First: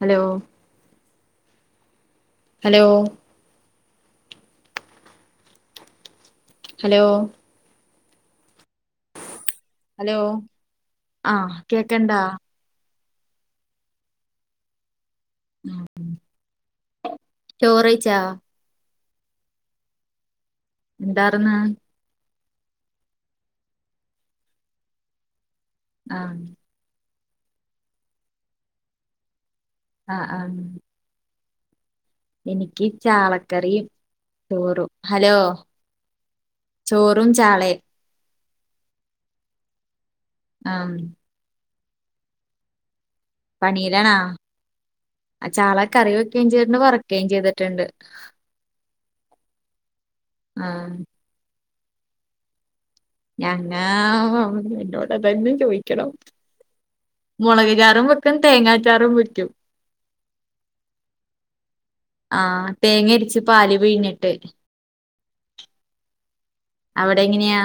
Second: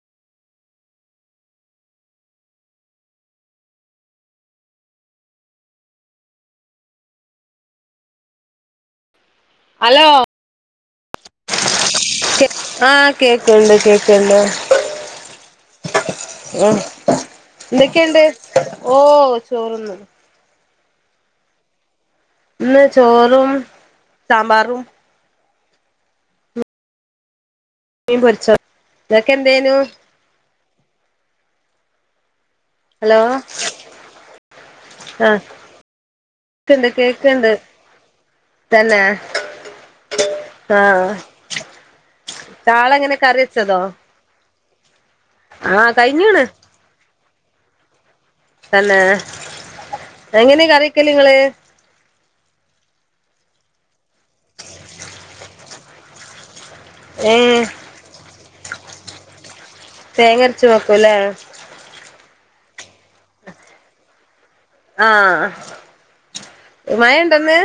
ഹലോലോ hello hello hello ആ കേക്കണ്ടാ ആഹ കേക്കണ്ട് കേക്കണ്ട്. ഉം അ ചോറെയ്ച്ചാ എന്തൊക്കെയുണ്ട് ഓ ചോറന്ന് എന്താര്ന്ന് ഇന്ന് ചോറും സാമ്പാറും ആഹ് മീൻ പൊരിച്ചോ നിങ്ങക്കെന്തേനു ആഹ് ആഹ് എനിക്ക് ഹലോ ചാളക്കറിയും ചോറും ഹലോ ആഹ് കേക്ക്ണ്ട് ചോറും കേക്ക്ണ്ട് ചാളയും തന്നെ ആഹ് ചാളങ്ങനെ കറി വെച്ചതോ പണീലാണാ ചാള ആഹ് കറി കഴിഞ്ഞ്ണ് വെക്കുകയും ചെയ്തിണ്ട് വറക്കുകയും ചെയ്തിട്ട്ണ്ട് തന്നേ എങ്ങനെ ആഹ് കറിവെക്കല്ങ്ങള് ഞങ്ങാ ഓ എന്നോട്തന്നെ ചോയിക്കണം ഏഹ് മുളക് ചാറും വെക് ക്കും തേങ്ങാചാറും വെക്കും തേങ്ങ അരച്ചു വെക്കൂല്ലേ ആഹ് തേങ്ങര്ച്ച് പാല് പിഴിഞ്ഞിട്ട് ആഹ് മഴണ്ടോ ഇന്ന് അവിടെങ്ങനെയാ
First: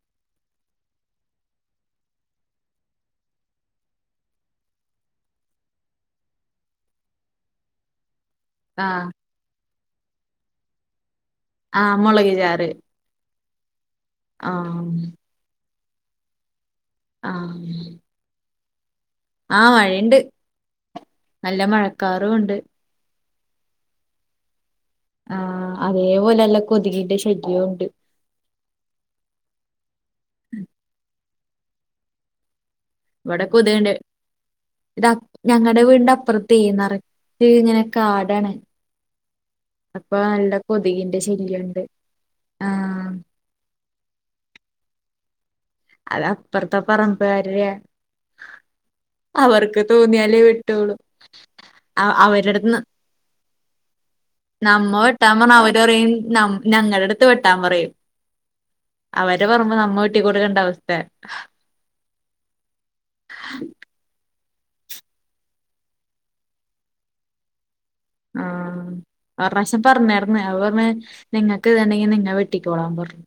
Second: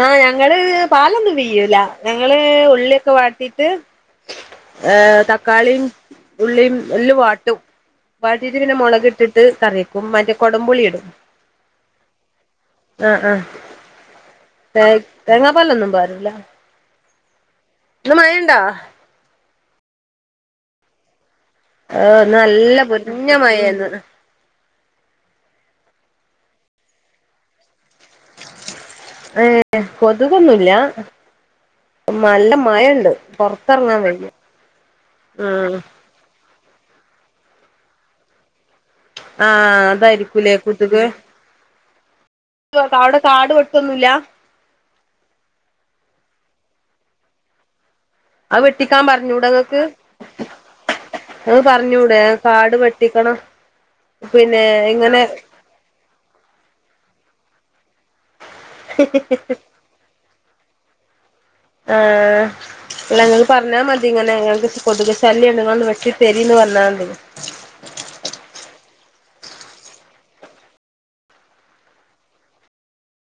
ആഹ് ഞങ്ങള് പാലൊന്നും പിയ്യൂല ഞങ്ങള് ഉള്ളിയൊക്കെ വാട്ടീട്ട്. ഏഹ് തക്കാളീം ഉള്ളീം എല്ലും വാട്ടും. വാട്ടീട്ട് പിന്നെ മൊളക് ആഹ് ഇട്ടിട്ട് കറിവെക്കും മറ്റേ കൊടംപുളി ഇടും. ആഹ് മൊളക് ചാറ്. ആഹ് ആഹ് ആഹ് തേങ്ങ് തേങ്ങാപ്പാലൊന്നും പാരൂല. ആഹ്. ഇന്ന് മയണ്ടാ? ആഹ് മഴണ്ട് നല്ല ഏഹ് ഇന്ന് മഴക്കാറൂണ്ട്. നല്ല മയേന്ന്വ്ടെ. ആഹ് അതേപോലെനല്ല കൊതുകിന്റെ ശല്യവുണ്ട്. ഏഹ് കൊതുകൊന്നുല്ല. ഉം നല്ല മഴണ്ട്. ഇവിടെ കൊത്‌ക്ണ്ട് ഇത് അപ് ഉം ഞങ്ങടെ വീടിന്റെ അപ്പൊർ തീ നറച്ച് ഇങ്ങനെ കാടാണ്. ആഹ് അപ്പൊ നല്ല അതായിരിക്കൂലേ കൊതുക് കൊതുകിന്റെ ശല്യമുണ്ട് ആഹ് അടെ കാട് വെ ട്ടൊന്നുല്ല. അത് അപ്പർത്തെ പറമ്പ്കാര്ടെ. അത്‌വെട്ടിക്കാൻ പറഞ്ഞൂടെങ്ങക്ക് തോന്നിയാലേ വെട്ടുള്ളൂ അഹ് പറഞ്ഞൂടെ കാട് അവരുടെടുത്ത് വെ ട്ടിക്കണം. നമ്മ വെട്ടാ പർഞ്ഞാ അവര് പറയും ഞം ഞങ്ങൾടെ അടുത്ത് വെട്ടാൻ പറയും. അവരെ പറമ്പ് നമ്മ വെട്ടിക്കൊടുക്കണ്ട അവസ്ഥേ. ആഹ് ല്ല ഇങ്ങക്ക് പർഞ്ഞാ മതി തിങ്ങനെ ഞങ്ങക്ക് കൊതുക് ശല്യണ്ട് ഇങ്ങളൊന്ന് വെട്ടി തരീന്ന് പർഞ്ഞാതി. ആഹ്. ഒർറാശ്യം പറഞ്ഞാര്ന്ന് അപ്പ പർഞ്ഞ് നിങ്ങക്ക് വേണ്ടെങ്കി നിങ്ങ വെട്ടിക്കോളാൻ പർഞ്ഞ്.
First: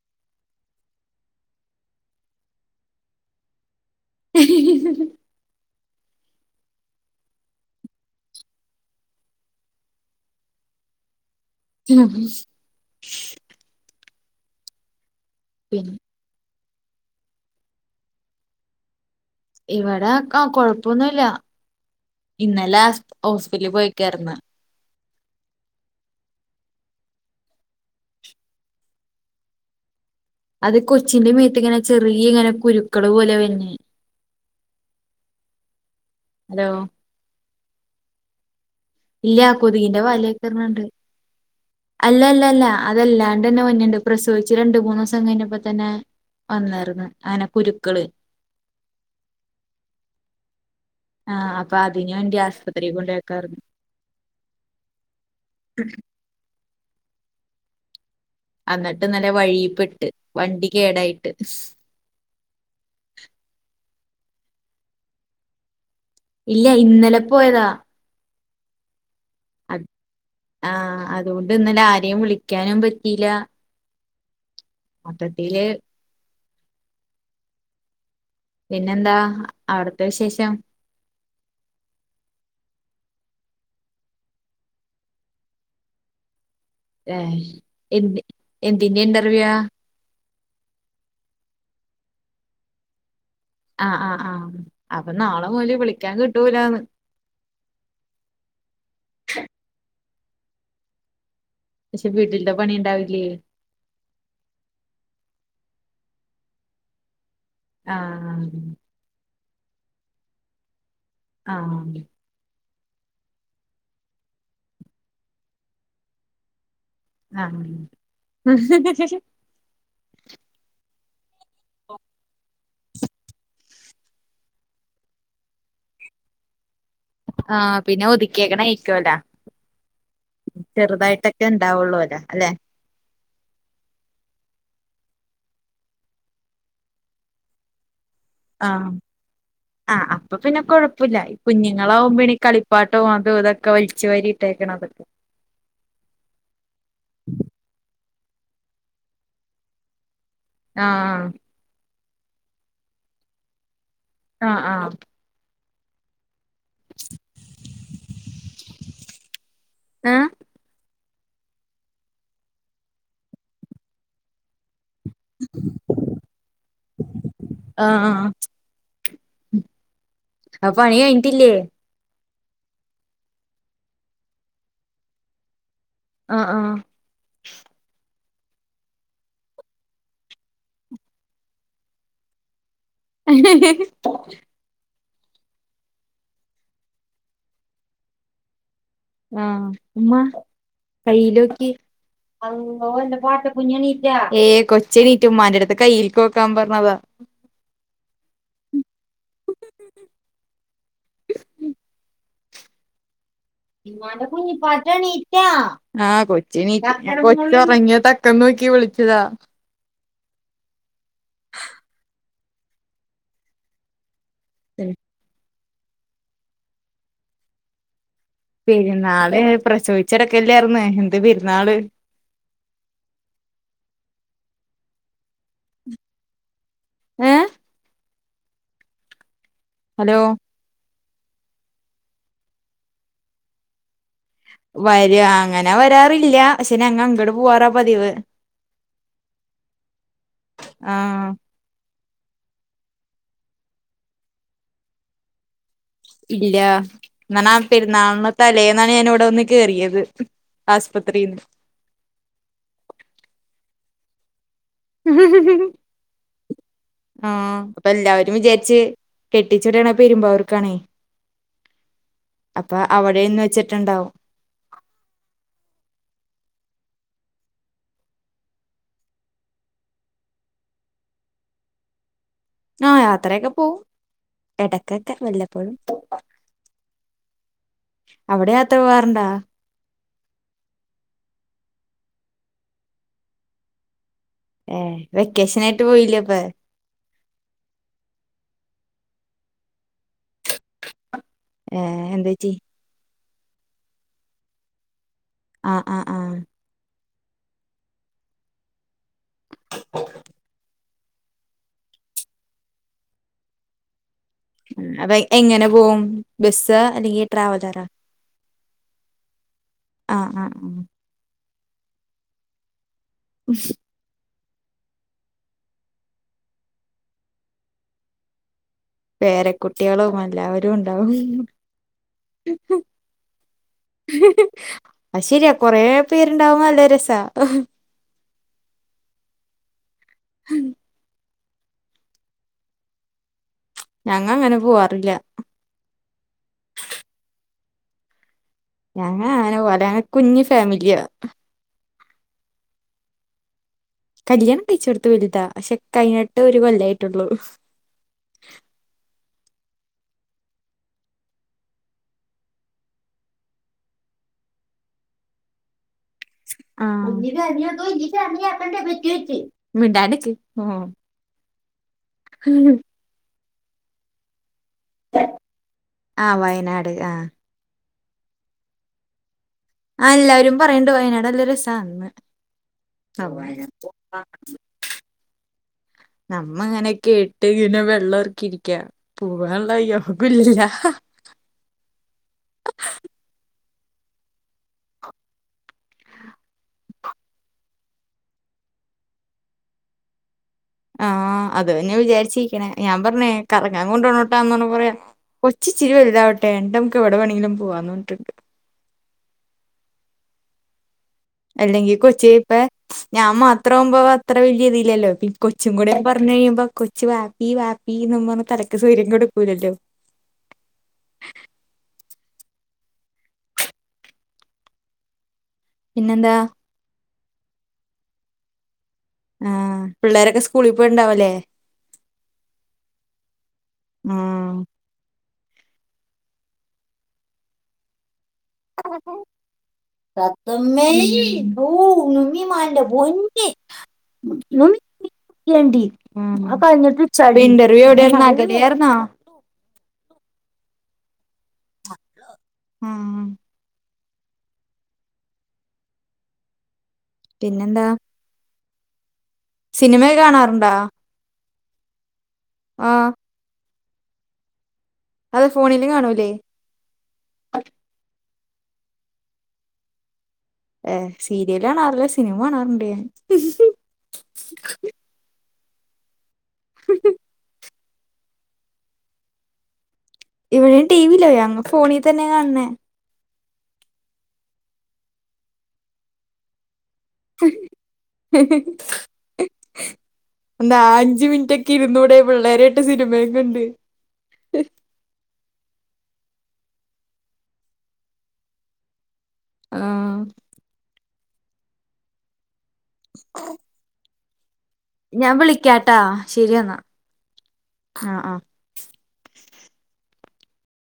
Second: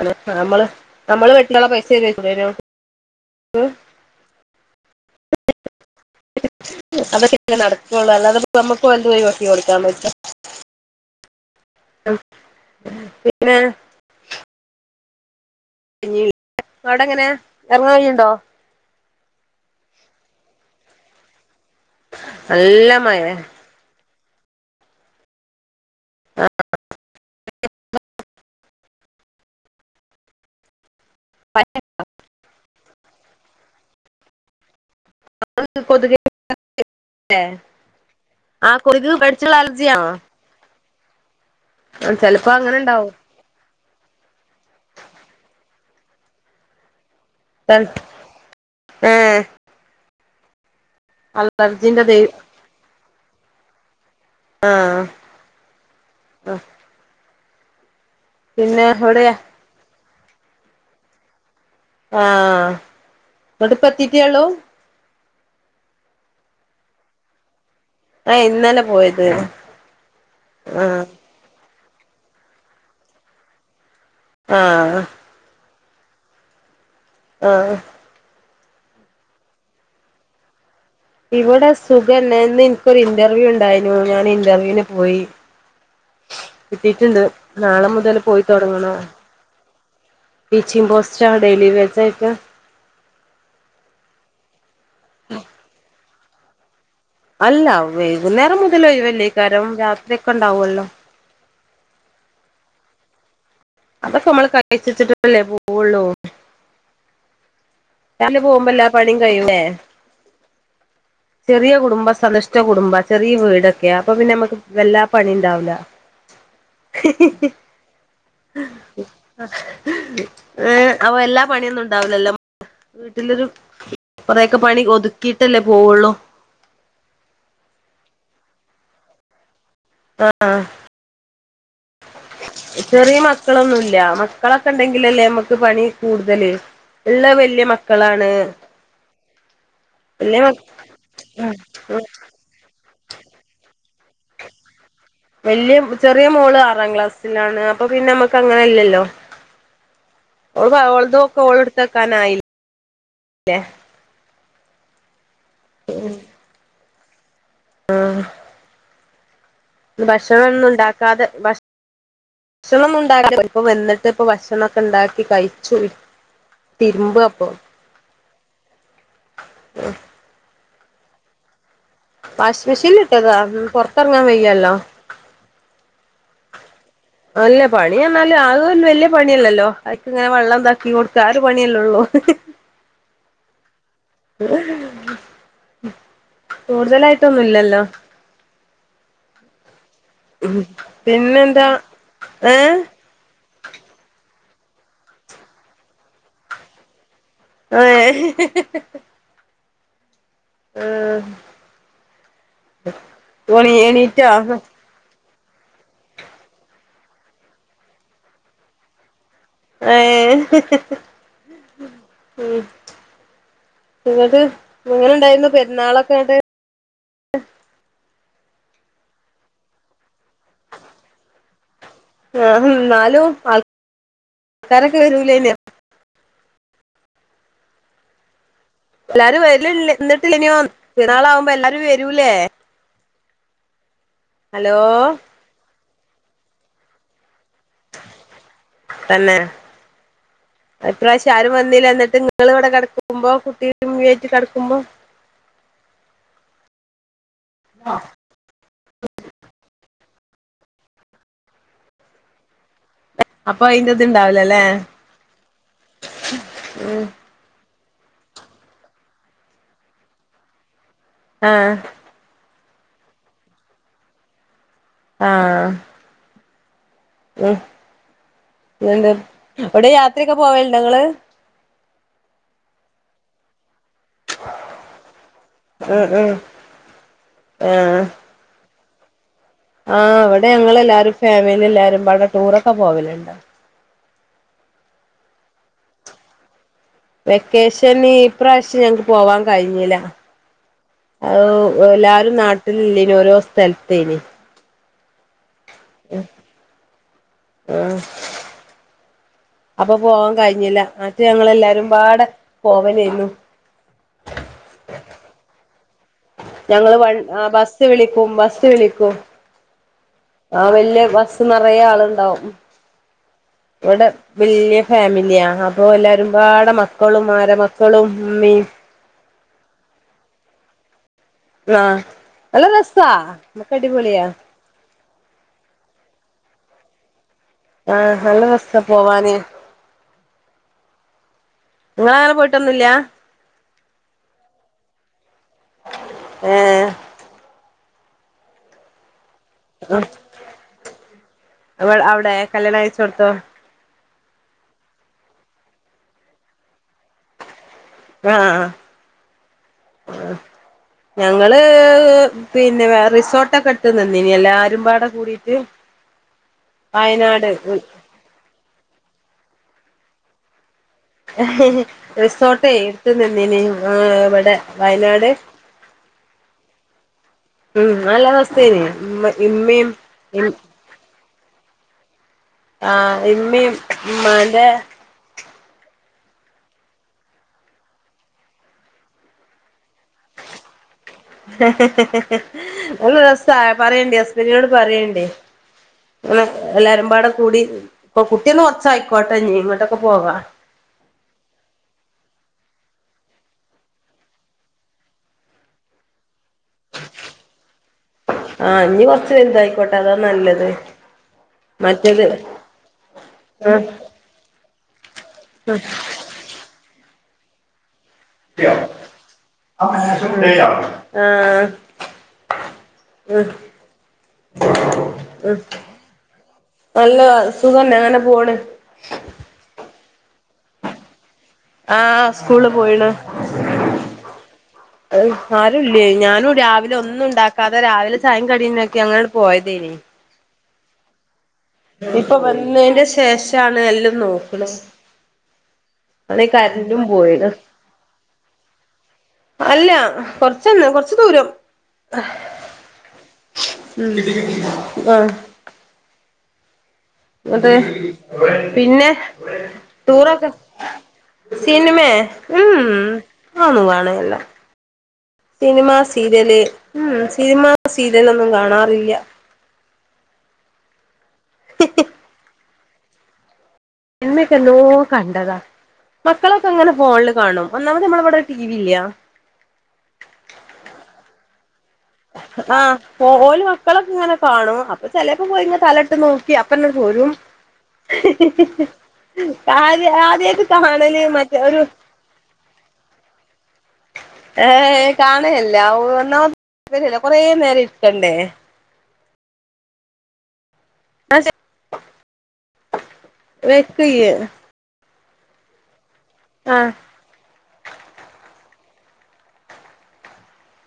അലോ നമ്മള് നമ്മള് വെട്ടിയാള്ള പൈസരേക്കൂ തരോ. [unintelligible] അതൊക്കെ നടക്കുള്ളൂ അല്ലാതെ നമ്മുക്ക് ഓൽത് പോയി ഒഴിവാക്കി കൊടുക്കാൻ പറ്റോ. അം പിന്നെ. പിൻ. ഞ്ഞിൽ അവ്ടെ എങ്ങനെ എർങ്ങാ കഴിയ്ണ്ടോ? ഇവടെ ആഹ് കൊഴപ്പൊന്നുല്ല ഇന്നലെ നല്ല ഹസ് മഴേ ഹോസ്പിറ്റലിൽ പോയി. കെടന്ന് [inaudible] അത് കൊച്ചിന്റെ മേത്ത് ഇങ്ങനെ ചെറിയ ഇങ്ങനെ കുരുക്കൾ പോലെ വന്നേ. അഹ് കൊതുക് ഹലോ ആ കൊതുക് കടിച്ചുള്ള അലർജിയാണോ ത്രണ്ണണ്ട് അല്ല അല്ല ചെലപ്പോ അല്ല അങ്ങനെണ്ടാവും അതല്ലാണ്ടന്നെ മഞ്ഞണ്ട് പ്രസവിച്ച് രണ്ട് മൂന്ന്സം കഴിഞ്ഞപ്പോതന്നെ വന്നായിരുന്നു അങ്ങനെ കുരുക്കള്. ഏഹ്. ആഹ് അപ്പൊ അലർജിന്റെ അതിന് ദൈ വേണ്ടി ആശ്പത്രിയിൽ കൊണ്ടാക്കാര്ന്നു. ആഹ് അഹ് അന്നിട്ട് ഇന്നലെ എവടെയാ വഴിയിപ്പെട്ട് വണ്ടികേടായിട്ട് ആഹ് ഇന്നട്ട്പ്പെത്തീറ്റെഒള്ളൂ ഇല്ല ഇന്നലെ പോയതാ ആഹ് ഇന്നലെ പോയത് ലെ അത് ആഹ് അതോണ്ട് ഇന്നല ആരെയും വിളിക്കാനും പറ്റിയില്ല ആഹ്. മൊത്തത്തില് ആഹ്. പിന്നെന്താ അവിട്ത്തെ വിശേഷം ഇവിടെ സുഖന്നേ ഇന്നിന്ക്കൊരു ഇന്റർവ്യൂണ്ടായിനു ഞാന് ഇന്റർവ്യൂന് പോയി ഏ കിട്ടീട്ട്ണ്ട് നാളെ എന്ത് മുതല് പോയിതൊടങ്ങണോം എന്തിന്റെ ഇന്റർവ്യൂവാ ടീച്ചിങ്പോസ്റ്റ ഡെയിലിവെജായിട്ട ആഹ് ആഹ് ആഹ് അപ്പൊ നാളെ മുതല് വിളിക്കാൻ കിട്ടൂലാന്ന് അല്ല വൈകുന്നേരം മുതലൊയിവല്ലേക്കാരം രാത്രി ഒക്കെണ്ടാവൊല്ലോ പക്ഷെ വീട്ടിൽത്തെ പണിണ്ടാവില്ലേ അതൊക്കെ മ്മള് കഴിച്ചെച്ചിട്ടല്ലേ പോവൊള്ളൂ രാവിലെ ആഹ് പോകുമ്പ എല്ലാ പണിയും കയ്യൂലെ ചെറിയ ആഹ് കുടുംബ സന്തുഷ്ട കുടുംബ ചെറിയ വീടൊക്കെയാ അപ്പൊ പിന്നെമ്മക്ക് വല്ലാ പണിണ്ടാവൂല ആഹ് ഏഹ് അപ്പൊ വല്ലാ പണിയൊന്നുണ്ടാവുലല്ലോ വീട്ടിലൊരു കൊറേയൊക്കെ പണി ഒതുക്കിട്ടല്ലേ പോവൊള്ളൂ ആഹ് പിന്നെ ഒതുക്കിയെക്കണയിക്കുവല്ലോ ആഹ് ചെറുതായിട്ടൊക്കെ ണ്ടാവൊള്ളോലൊ അല്ലെ ചെറിയ മക്കളൊന്നുല്ല മക്കളൊക്കെണ്ടെങ്കിലല്ലേ നമ്മക്ക് പണികൂടുതല് ഇള്ളത് വല്യ മക്കളാണ് ആഹ് ആ അപ്പൊ വല്യ മ പിന്നെ കൊഴപ്പല്ല കുഞ്ഞുങ്ങളാവുമ്പണീ കളിപ്പാട്ടോം അതും ഇതൊക്കെ വലിച്ചു വാരിട്ടേക്കണതൊക്കെ വല്യ ചെറിയ മോള് ആറാം ക്ലാസ്സിലാണ് അപ്പൊ പിന്നെ മ്മക്ക് അങ്ങനെല്ലല്ലോ [inaudible] ഓൾപ്പോ ആഹ് ഓളതൊക്കെ ഓൾട്തെക്കാനായില്ലേ ആഹ് ആഹ് ഉം ആഹ് ഏഹ് ഭക്ഷണൊന്നുണ്ടാക്കാതെ ഭക്ഷണൊന്നുണ്ടാക്കലില്ല ഇപ്പ വന്നിട്ട് ഇപ്പ ഭ ഭക്ഷണൊക്കെണ്ടാക്കി കഴിച്ചു തിരുമ്പാപ്പൊ ആഹ് ആഹ് ആഹ് ഉം അപ്പൊ പണി കഴിഞ്ഞിട്ടില്ലേ വാഷിംഗ് മെഷീന്ലിട്ടതാ പൊറത്തെറങ്ങാൻ വയ്യല്ലോ ആഹ് ആഹ് അല്ല പണി എന്നാല് അതൊരു വല്യ പണിയല്ലല്ലോ അയ്ക്കിങ്ങനെ വെള്ളം ഇതാക്കി കൊടുക്ക ആ ഒരു പണിയല്ലൊള്ളൂ [unintelligible] കൂടുതലായിട്ടൊന്നുല്ലല്ലോ ആഹ് ഉമ്മ പിന്നെന്താ കയ്യിലോക്കി ഏ അള്ളോഹ് ന്റെ പാട്ട കുഞ്ഞേണീറ്റാ ഏഹ് കൊച്ചെണീറ്റ് ഉമ്മാന്റെടുത്ത് കയ്യിൽക്ക് നോക്കാൻ പറഞ്ഞതാ ഏഹ് ഉം എണീ എണീറ്റോ എണീറ്റോ ആഹ് കൊച്ചെണീ കൊച്ചൊറങ്ങിയ തക്കം നോക്കി വിളിച്ചതാ ഏഹ് ഉം ന്ന്ട്ട് എങ്ങനെ ണ്ടായിരുന്നു പെരുന്നാളൊക്കെന്നട്ട് പെരുന്നാള് പ്രസവിച്ചെടക്കല്ലാരുന്നോ എന്ത് പെരുന്നാള് ആഹ് ന്നാലും ആൾക്കാരൊക്കെ വരൂലേന്നെയാ ഏഹ് എല്ലാരും വരല ഹലോ ന്നിട്ടില്ലെനിയോ പെരുന്നാളാവുമ്പോ എല്ലാരും വരൂലേ ഹലോ വര അങ്ങനെ വരാറില്ല പക്ഷേ നങ്ങ അങ്ങട് പോവാറ തന്നെ ആഹ് ഇപ്രാവശ്യം ആരും വന്നില്ല ന്നട്ട് ഇങ്ങളിവിടെ കെടക്കുമ്പോ കുട്ടിനേം ആയിട്ട് കെടക്കുമ്പോ ഇല്ല ങ്ങനെ പെരുന്നാള്ന് തലേന്നാണ് ഞാൻ ഇവിടെ വന്ന് കേറിയത് ആസ്പത്രിൽന്ന് അപ്പൊ അയിന്റെ ഇത് ഇണ്ടാവലല്ലേ ഉ ആഹ അപ്പൊ എല്ലാവരും വിചാരിച്ചച്ച് കെട്ടിച്ചോടണ പെരുമ്പോ വർക്കാണേ ആഹ അപ്പൊ അവിടെന്ന് വെച്ചിട്ടുണ്ടാവും ആഹ ഉ പിന്ത് അ വിടെ യാത്രയൊക്കെ പോവല്ട്ടോ ങ്ങള് ആഹ യാത്രയൊക്കെ പോവും എ ടക്കക്ക വല്ലപ്പോഴും ആഹ് ആഹ് ആഹ് അവിടെ യാത്ര പോവാറുണ്ടാ ആഹ് അവിടെ ഞങ്ങൾെല്ലാരും ഫാമിലി എല്ലാരും പടെ ടൂറൊക്കെ പോവലുണ്ട് ഏ വെക്കേഷന ആയിട്ട് പോയില്ലേ അപ്പൊ വെക്കേഷൻ ഇപ്രാവശ്യം ഞങ്ങക്ക് പോവാൻ കഴിഞ്ഞില്ല ഏഹ് എന്ത് എല്ലാരും പറ്റി നാട്ടിലല്ലനി ഓരോ സ്ഥലത്തേന് ആആ ആഹ ഉഹ അപ്പൊ പോവാാൻ കഴിഞ്ഞില്ല മറ്റ ഞങ്ങെല്ലാരുംപാട് പോവൽ യിരുന്നു അ.. എങ്ങനെ പോവും ബസ്സാ ഞങ്ങള്ൾ അല്ലെങ്കി വ ട്രാവലറാ ബസ് വിളിക്ക ഉം ബസ് വിളിക്കും ആഹ് ആഹ് ആ ആഹ് വലി യ ബസ്സ് നിറയ ആള് ണ്ടാവും ഉ ഇവിടെ വലിയ ഫാമിലിയാ അപ്പോ എല്ലാവരുംപാട് മക്കളും ആരമക്കളും ഇ മ്മീ പേരകുട്ടികളും എല്ലാവരും ഉണ്ടാവും ആഹ ന ല്ല രസ മക്കടിപോ ളിയാ അ ശരിയാ കൊറെ പേരുണ്ടാവും നല്ല രസ ആഹ നല്ല ര സ പോവാന് നിങ്ങള അങ്ങനെ പോയിട്ടൊന്നുമില്ല ഞങ്ങ അങ്ങനെ പോവാറില്ല ഹേ ഞങ്ങ അങ്ങനെ പോല കുഞ്ഞി ഫാമിലിയാ ആവട കല്യാണം കഴി ചോടത്തോ കല്യാണം കഴിച്ചെടുത്ത് വലുതാ പക്ഷെ കഴഞ്ഞിട്ട് ഒരു ഒരു കൊല്ലം ആയിട്ടുള്ളൂ ആ ഞങ്ങള് പിന്നെ വേറെ റിസോട്ടൊക്കെ എടുത്തി നിന്ന് നി എല്ലാരുംപാടെ കൂടിയിട്ട് ആ മിണ്ടാട്ടിക്ക് ആ റിസോട്ടേ എടുത്തുന്നിനി ഇവിടെ വയനാട് ആഹ് വയനാട് ആഹ് ഉം നല്ലവസ്ഥേനെ ഉമ്മ ഇമ്മേം ആ എല്ലാവരും പറയണ്ട് വയനാട് നല്ലരസാന്ന് ആ ഇമ്മേം ഇമ്മാന്റേ നമ്മ അങ്ങനെ കേട്ട് ഇങ്ങനെ വെള്ളം ഇറക്കിയിരിക്കാണ് പോവാനുള്ള വയ്യോ ഒരുരസ് ത്താ പറയണ്ടേ ഹസ്ബന്റിനോട് പറയണ്ടേ ഇങ്ങനെ എല്ലാരുംമ്പാടെകൂടി ഇപ്പൊ കുട്ടിയൊന്ന് കൊറച്ചായിക്കോട്ടെ ഞ്ഞീ ഇങ്ങോട്ടൊക്കെ പോവാം ആ അതുതന്നെയാ വിചാരിച്ചിരിക്കണേ ഞാൻ പറഞ്ഞേ കറങ്ങാൻ കൊണ്ടോണോട്ടാന്നറഞ്ഞപ്പൊ പറയാ കൊച്ചിച്ചിരി വലുതാവട്ടെ എണ്ട് നമുക്കെവിടെ വേണങ്കിലും പോവാന്ന് പറഞ്ഞിട്ടുണ്ട് ആ ഇനികൊറച്ച് വലുതായിക്കോട്ടെ അതാനല്ലത് അല്ലെങ്കിൽ കൊച്ചിപ്പ ഞാൻ ആഹ് മാത്രംമാവുമ്പോ അത്ര വലൃഇതില്ലല്ലോ ഈ കൊച്ചുംകൂടെയായപ്പ വന്നു കഴിയുമ്പോ കൊച്ചു വാപ്പി വാപ്പിന്നപറഞ്ഞ് [inaudible] ആ ഉം ഉം പിന്നെന്താ നല്ലതാ സുഖംതന്നെങ്ങനെപോണ് ആ പിള്ളേരൊക്കെ സ്കൂളിപോയിട്ടുണ്ടാവല്ലേ ആ സ്കൂളീപോയിണ് ആഹ് ആരുല്ലേ ഞാനും രാവിലെ ഒന്നും ഉണ്ടാക്കാതെ രാവിലെ ചായേം കടിയുണ്ടാക്കി അങ്ങട്പോയതേനി [unintelligible] ഇപ്പോ നുമ്മി മാന്റെ വന്നേന്റെ പൊന്ന് ശേഷാണ് എല്ലാം നോക്കണത് അ പോയിണ് ഇന്റർവ്യൂ എവിടെന്നോ [unintelligible] അല്ല കൊറച്ചന്നെ കൊറച്ചുദൂരം ഉം ഉം ആ അതെ പിന്നെന്താ പിന്നെ സിനിമയൊക്കെ ടൂറൊക്കെ കാണാറുണ്ടാ സിനുമേ ഉം ആ അതൊന്നും കാണുന്നില്ല അത് ഫോണില് സിനിമ കാണൂലേ സീരീയല് ഉം സിനിമ സീരീയലൊന്നും കാണാറില്ലാ ഏ സീരിയലാണാറില്ല സിനിമ കാണാറുണ്ട് സിനിമയൊക്കെ എന്നോ കണ്ടതാ മക്കളൊക്കെങ്ങനെ ഫോണില് കാണും ഒന്നാമത് നമ്മളിവിടെ ടിവി ഇല്ല്യാ ഇവിടെയും ടിവിയില്ല യങ്ങ് ഫോണിതന്നെ ആ ഓല് മക്കളൊക്കിങ്ങനെകാണും അപ്പൊ ചെലേപ്പംപോയി ഇങ്ങനെ തലേട്ട് നോ ക്കി അപ്പന്നെട് പോരും ആദ്യ ആദ്യായിട്ട് എന്താ കാണല് മറ്റേ ഒരു അഞ്ചുമിനിറ്റൊക്കെയിരുന്നൂടെ പിള്ളേരായിട്ട് സിനിമേംകണ്ട് ഏ കാണയെല്ലാ ഒന്നാ കൊറേനേരം ഇരിക്കണ്ടേ ആ അശെ [inaudible] വെക്കിയ്യ് ഞാൻ വിളിക്കാട്ടാ ശെരിയെന്നാ ആഹ് ആ ആ